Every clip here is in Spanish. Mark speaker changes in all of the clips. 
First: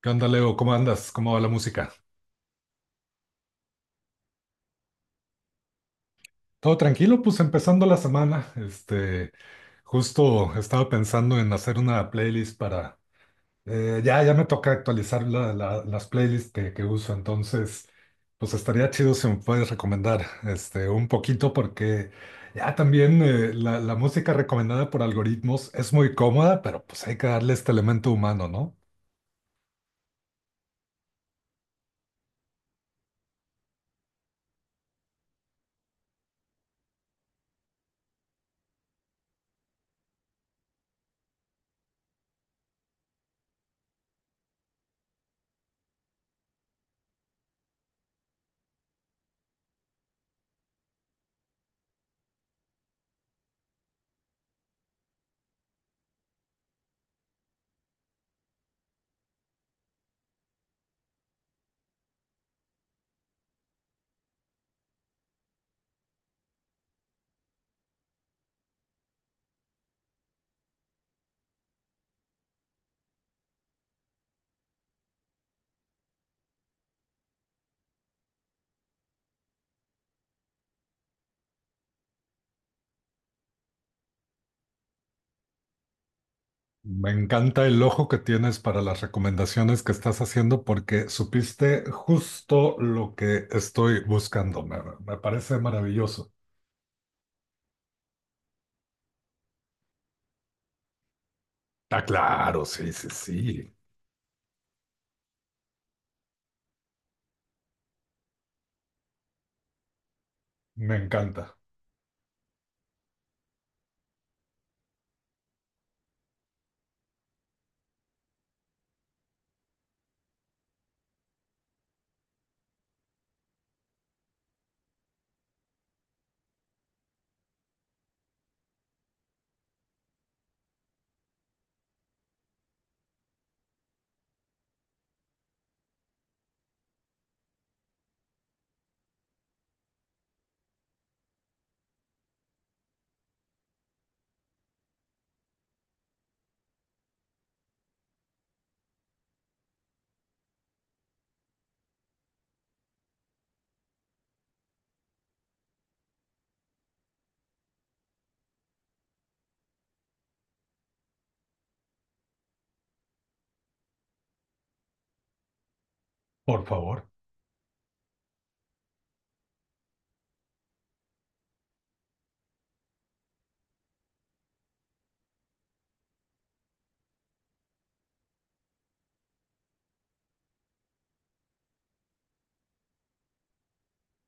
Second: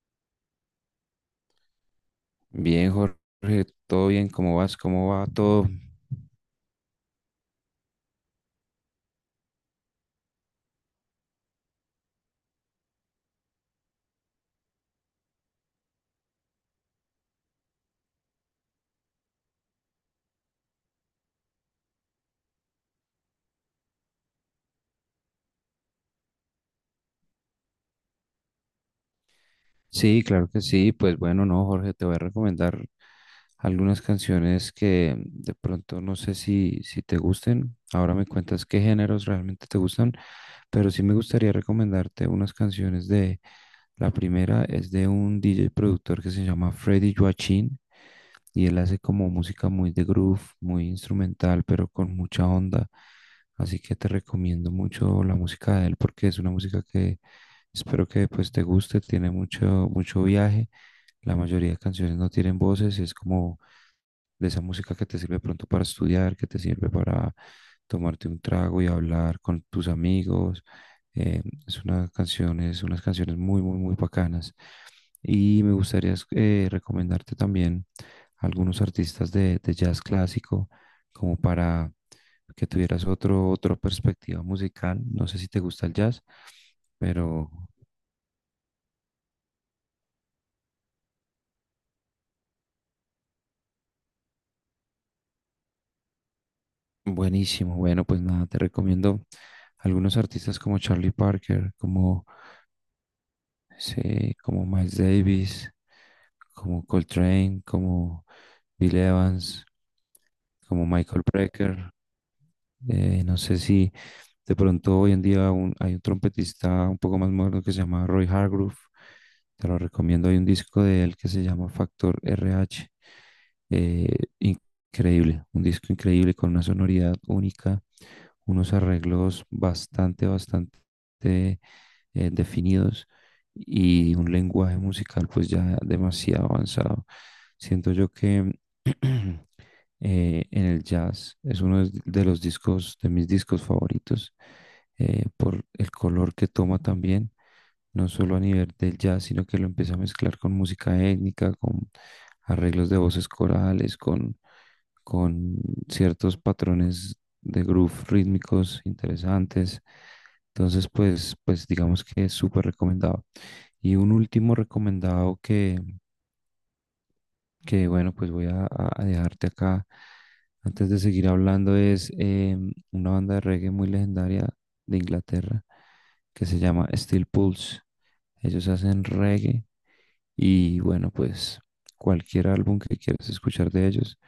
Speaker 1: ¿Qué onda, Leo? ¿Cómo andas? ¿Cómo va la música?
Speaker 2: Bien, Jorge, todo bien, ¿cómo vas? ¿Cómo va todo?
Speaker 1: Todo tranquilo, pues empezando la semana. Este, justo estaba pensando en hacer una playlist para. Ya me toca actualizar las playlists que uso. Entonces, pues estaría chido si me puedes recomendar este, un poquito, porque ya también la música recomendada por algoritmos es muy cómoda, pero pues hay que darle este elemento humano, ¿no?
Speaker 2: Sí, claro que sí. Pues bueno, no, Jorge, te voy a recomendar algunas canciones que de pronto no sé si te gusten. Ahora me cuentas qué géneros realmente te gustan, pero sí me gustaría recomendarte unas canciones de. La primera es de un DJ productor que se llama Freddy Joachim y él hace como música muy de groove, muy instrumental, pero con mucha onda. Así que te recomiendo mucho la música de él porque es una música que espero que pues te guste, tiene mucho, mucho viaje. La mayoría de canciones no tienen voces, es como de esa música que te sirve pronto para estudiar, que te sirve para tomarte un trago y hablar con tus amigos. Es unas canciones muy, muy, muy bacanas. Y me gustaría recomendarte también algunos artistas de jazz clásico, como para que tuvieras otra perspectiva musical. No sé si te gusta el jazz,
Speaker 1: Me
Speaker 2: pero
Speaker 1: encanta el ojo que tienes para las recomendaciones que estás haciendo porque supiste justo lo que estoy buscando. Me parece maravilloso.
Speaker 2: buenísimo, bueno, pues nada, te recomiendo algunos artistas como Charlie Parker,
Speaker 1: Está
Speaker 2: como,
Speaker 1: claro, sí, sí, sí.
Speaker 2: sí, como Miles Davis, como Coltrane, como Bill Evans, como
Speaker 1: Me
Speaker 2: Michael
Speaker 1: encanta.
Speaker 2: Brecker. No sé si de pronto hoy en día hay un trompetista un poco más moderno que se llama Roy Hargrove. Te lo recomiendo. Hay un disco de él que se llama Factor RH. Eh, increíble, un disco increíble con una sonoridad única, unos arreglos bastante, bastante definidos y un lenguaje musical pues ya demasiado avanzado. Siento yo que en el jazz. Es uno de los discos, de mis discos favoritos, por el color que toma también, no solo a nivel del jazz, sino que lo empieza a mezclar con música étnica, con arreglos de voces corales, con ciertos patrones de groove rítmicos interesantes. Entonces, pues digamos que es súper recomendado. Y un último recomendado que,
Speaker 1: Por favor.
Speaker 2: que bueno, pues voy a dejarte acá. Antes de seguir hablando, es una banda de reggae muy legendaria de Inglaterra que se llama Steel Pulse. Ellos hacen reggae y bueno, pues cualquier álbum que quieras escuchar de ellos,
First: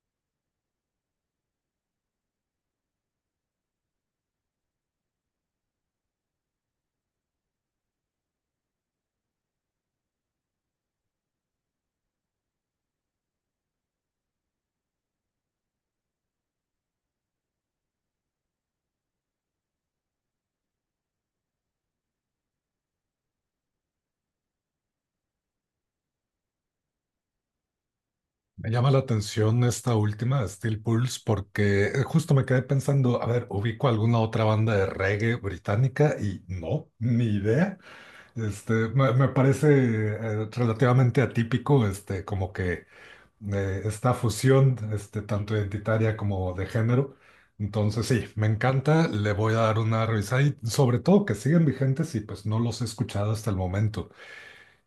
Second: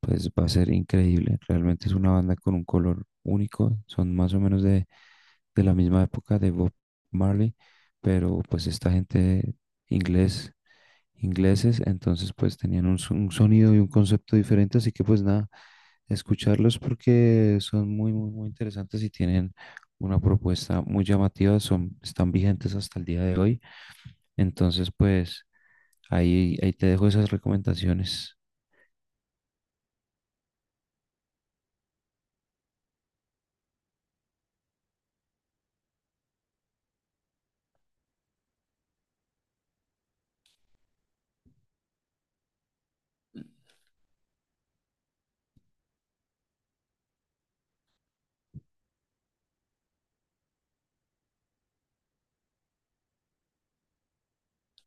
Speaker 2: pues va a ser increíble. Realmente es una banda con un color único. Son más o menos de la misma época de Bob Marley, pero pues esta gente inglés ingleses, entonces pues tenían un sonido y un concepto diferente, así que pues nada, escucharlos porque son muy, muy, muy interesantes y tienen una propuesta muy llamativa, son, están vigentes hasta el día de hoy, entonces pues ahí te dejo esas recomendaciones.
Speaker 1: Me llama la atención esta última, Steel Pulse, porque justo me quedé pensando, a ver, ubico alguna otra banda de reggae británica y no, ni idea. Este, me parece relativamente atípico, este, como que esta fusión, este, tanto identitaria como de género. Entonces, sí, me encanta, le voy a dar una revisada y sobre todo que siguen vigentes y pues no los he escuchado hasta el momento.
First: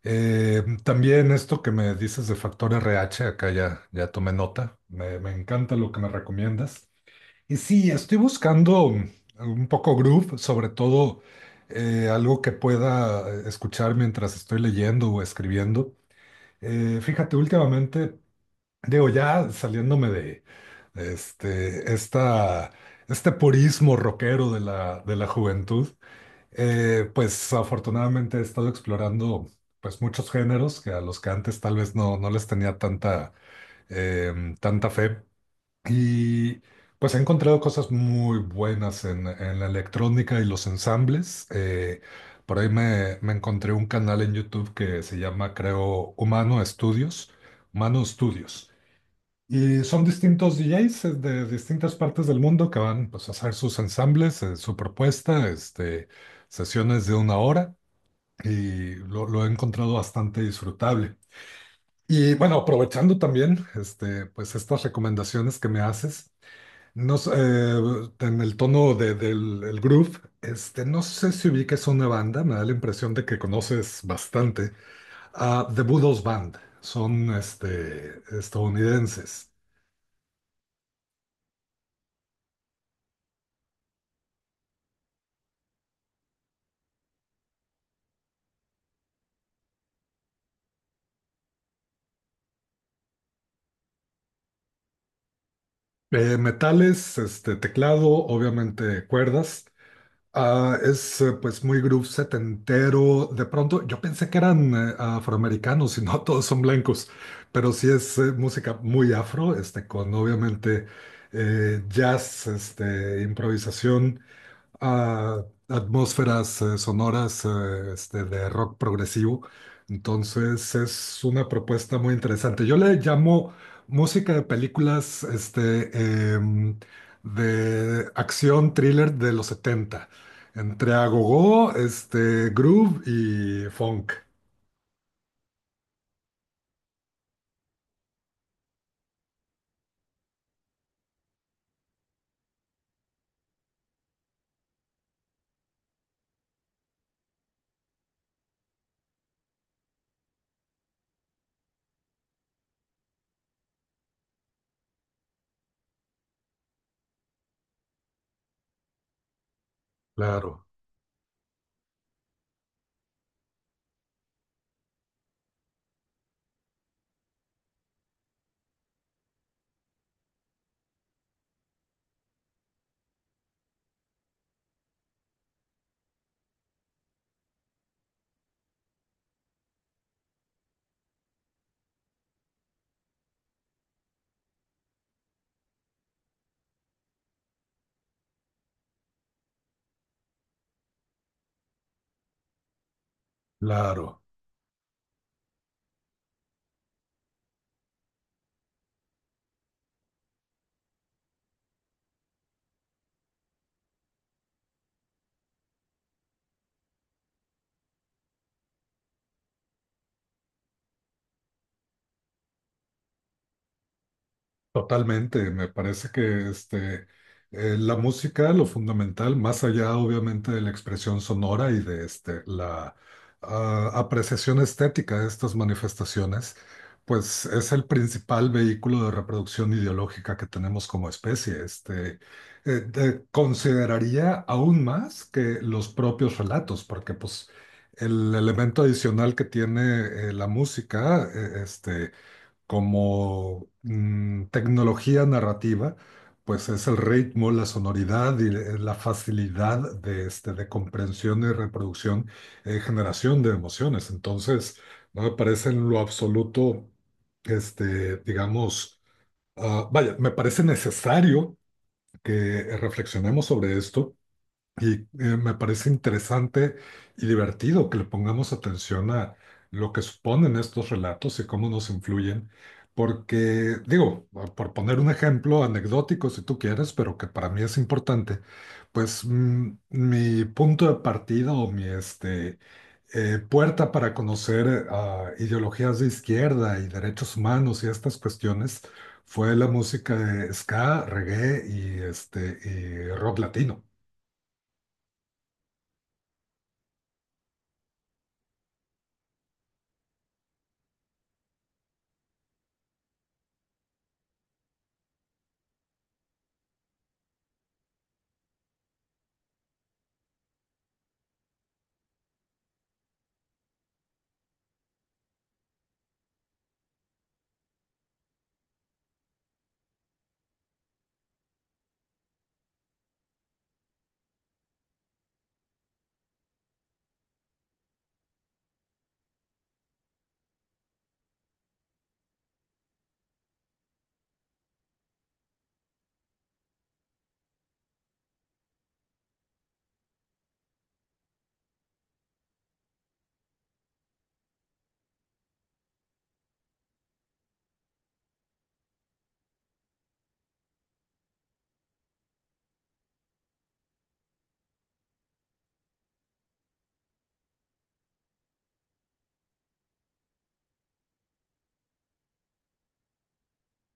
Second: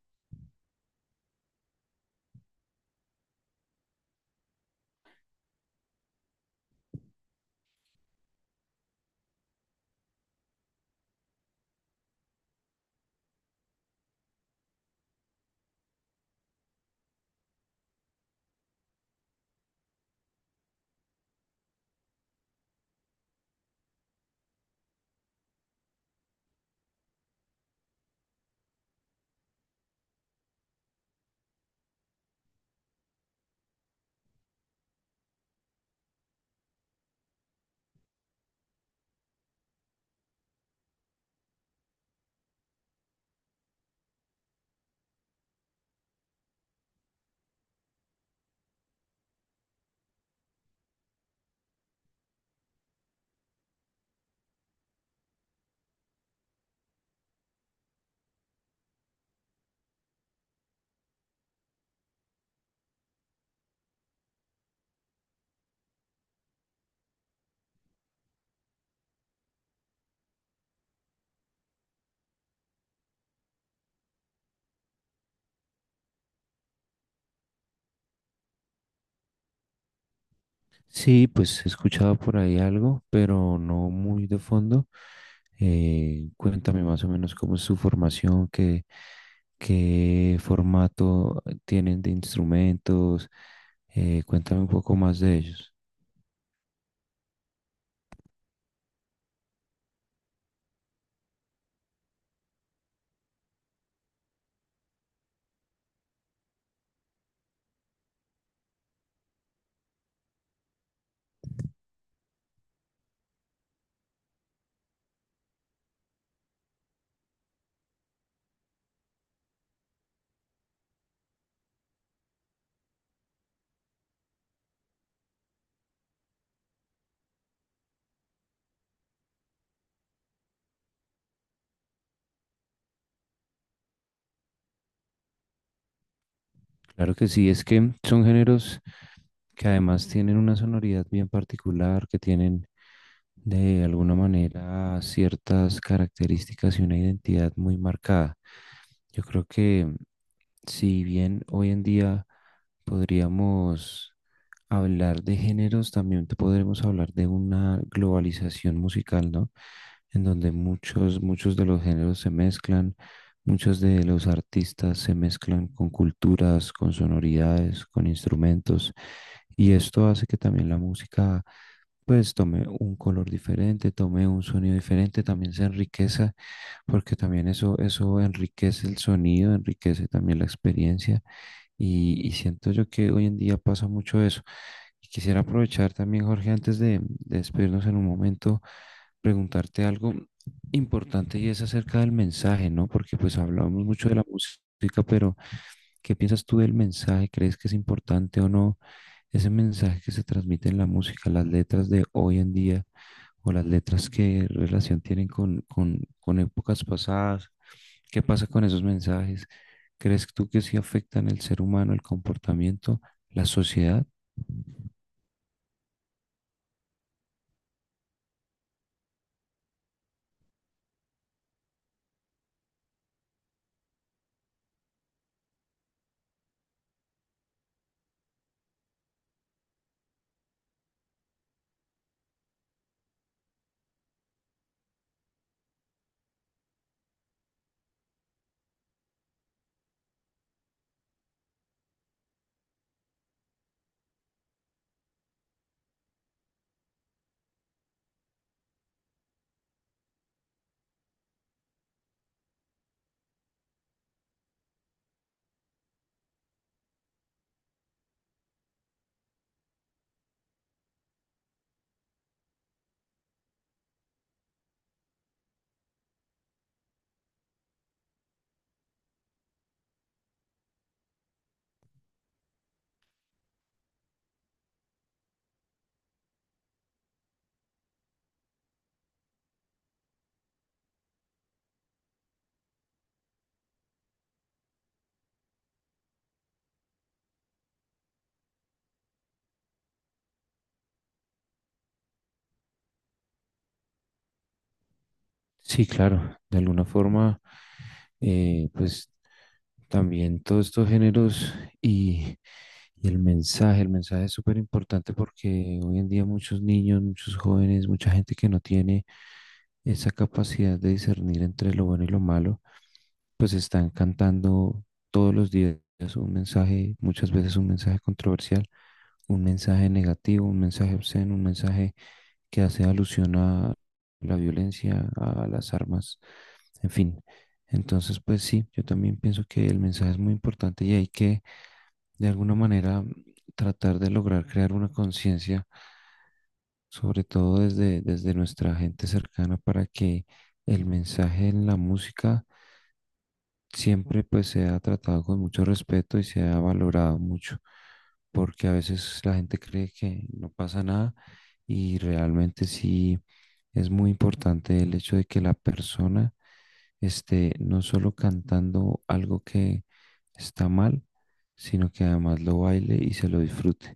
Speaker 1: También esto que me dices de Factor RH, acá ya tomé nota, me encanta lo que me recomiendas. Y sí, estoy buscando un poco groove, sobre todo algo que pueda escuchar mientras estoy leyendo o escribiendo. Fíjate, últimamente digo, ya saliéndome de de este, esta, este purismo rockero de de la juventud. Pues afortunadamente he estado explorando pues muchos géneros que a los que antes tal vez no les tenía tanta, tanta fe. Y pues he encontrado cosas muy buenas en la electrónica y los ensambles. Por ahí me encontré un canal en YouTube que se llama, creo, Humano Estudios. Humano Estudios. Y son distintos DJs de distintas partes del mundo que van, pues, a hacer sus ensambles, su propuesta, este, sesiones de una hora y lo he encontrado bastante disfrutable. Y bueno, aprovechando también este, pues, estas recomendaciones que me haces, no sé, en el tono del el groove, este, no sé si ubiques una banda, me da la impresión de que conoces bastante, a The Budos Band, son este, estadounidenses.
Speaker 2: Sí, pues he escuchado por ahí algo, pero no muy de fondo. Cuéntame más o menos cómo es su formación, qué formato tienen de instrumentos. Cuéntame un poco más de ellos.
Speaker 1: Metales, este, teclado, obviamente cuerdas. Ah, es pues muy groove setentero. De pronto yo pensé que eran afroamericanos y no todos son blancos, pero sí es música muy afro, este, con obviamente jazz, este, improvisación a atmósferas sonoras este, de rock progresivo. Entonces es una propuesta muy interesante. Yo le llamo música de películas este, de acción thriller de los 70, entre agogó, este, groove y funk.
Speaker 2: Claro que sí, es que son géneros que además tienen una sonoridad bien particular, que tienen de alguna manera ciertas características y una identidad muy marcada. Yo creo que si bien hoy en día podríamos hablar de géneros, también te podremos hablar de una globalización musical, ¿no? En donde
Speaker 1: Claro,
Speaker 2: muchos de los géneros se mezclan, muchos de los artistas se mezclan con culturas, con sonoridades, con instrumentos, y esto hace que también la música, pues, tome un color diferente, tome un sonido diferente, también se enriqueza, porque también eso enriquece el sonido, enriquece también la experiencia. Y siento yo que hoy en día pasa mucho eso. Y quisiera aprovechar también, Jorge, antes de despedirnos en un momento, preguntarte algo importante y es acerca del mensaje, ¿no? Porque pues hablamos mucho de
Speaker 1: claro.
Speaker 2: la música, pero ¿qué piensas tú del mensaje? ¿Crees que es importante o no ese mensaje que se transmite en la música, las letras de hoy en día? O las letras qué relación tienen con épocas pasadas, qué pasa con esos mensajes. ¿Crees tú que sí afectan el ser humano, el comportamiento, la sociedad?
Speaker 1: Totalmente, me parece que este, la música, lo fundamental, más allá obviamente de la expresión sonora y de este, la apreciación estética de estas manifestaciones, pues es el principal vehículo de reproducción ideológica que tenemos como especie. Este, consideraría aún más que los propios relatos, porque pues el elemento adicional que tiene la música, este, como mm, tecnología narrativa, pues es el ritmo, la sonoridad y la facilidad de, este, de comprensión y reproducción, generación de emociones. Entonces, no me parece en lo absoluto, este, digamos, vaya, me parece necesario que reflexionemos sobre esto y me parece interesante y divertido que le pongamos atención a lo que suponen estos relatos y cómo nos influyen, porque, digo, por poner un ejemplo anecdótico si tú quieres, pero que para mí es importante, pues mm, mi punto de partida o mi este, puerta para conocer a ideologías de izquierda y derechos humanos y estas cuestiones fue la música de ska, reggae y, este, y rock latino.
Speaker 2: Sí, claro, de alguna forma, pues también todos estos géneros y, y el mensaje es súper importante porque hoy en día muchos niños, muchos jóvenes, mucha gente que no tiene esa capacidad de discernir entre lo bueno y lo malo, pues están cantando todos los días un mensaje, muchas veces un mensaje controversial, un mensaje negativo, un mensaje obsceno, un mensaje que hace alusión a la violencia, a las armas, en fin. Entonces, pues sí, yo también pienso que el mensaje es muy importante y hay que, de alguna manera, tratar de lograr crear una conciencia, sobre todo desde nuestra gente cercana, para que el mensaje en la música siempre pues se ha tratado con mucho respeto y se ha valorado mucho, porque a veces la gente cree que no pasa nada y realmente sí es muy importante el hecho de que la persona esté no solo cantando algo que está mal, sino que además lo baile y se lo disfrute.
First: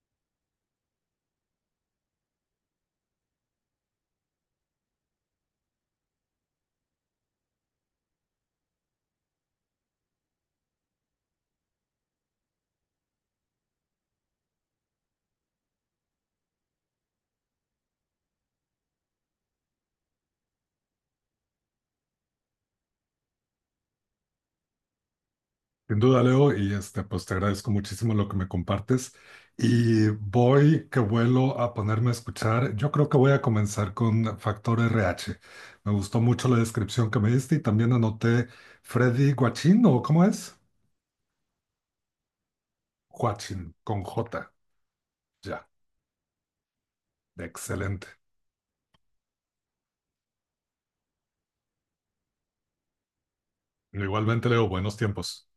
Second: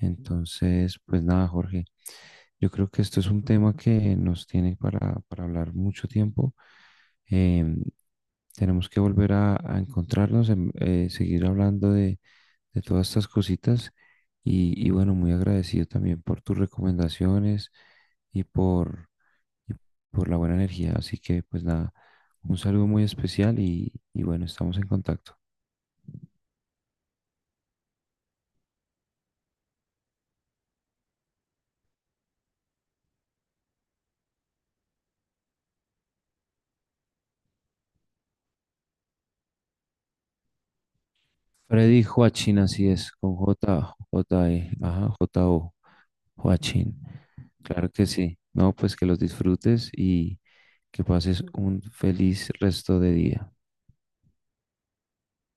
Speaker 2: Entonces, pues nada, Jorge, yo creo que esto es un tema que nos tiene para hablar mucho tiempo. Em, tenemos que volver a encontrarnos, seguir hablando de todas estas cositas. Y bueno, muy agradecido también por tus recomendaciones y por, y por la buena energía. Así que pues nada, un saludo muy especial y bueno, estamos en contacto.
Speaker 1: Sin duda, Leo, y este, pues te agradezco muchísimo lo que me compartes. Y voy que vuelo a ponerme a escuchar. Yo creo que voy a comenzar con Factor RH. Me gustó mucho la descripción que me diste y también anoté Freddy Guachín, ¿o cómo es?
Speaker 2: Freddy Joachim, así es, con
Speaker 1: Guachín,
Speaker 2: J,
Speaker 1: con
Speaker 2: J,
Speaker 1: J.
Speaker 2: E, ajá, J,
Speaker 1: Ya,
Speaker 2: O, Joachim. Claro que
Speaker 1: excelente.
Speaker 2: sí. No, pues que los disfrutes y que pases un feliz resto de día.
Speaker 1: Igualmente, Leo, buenos tiempos.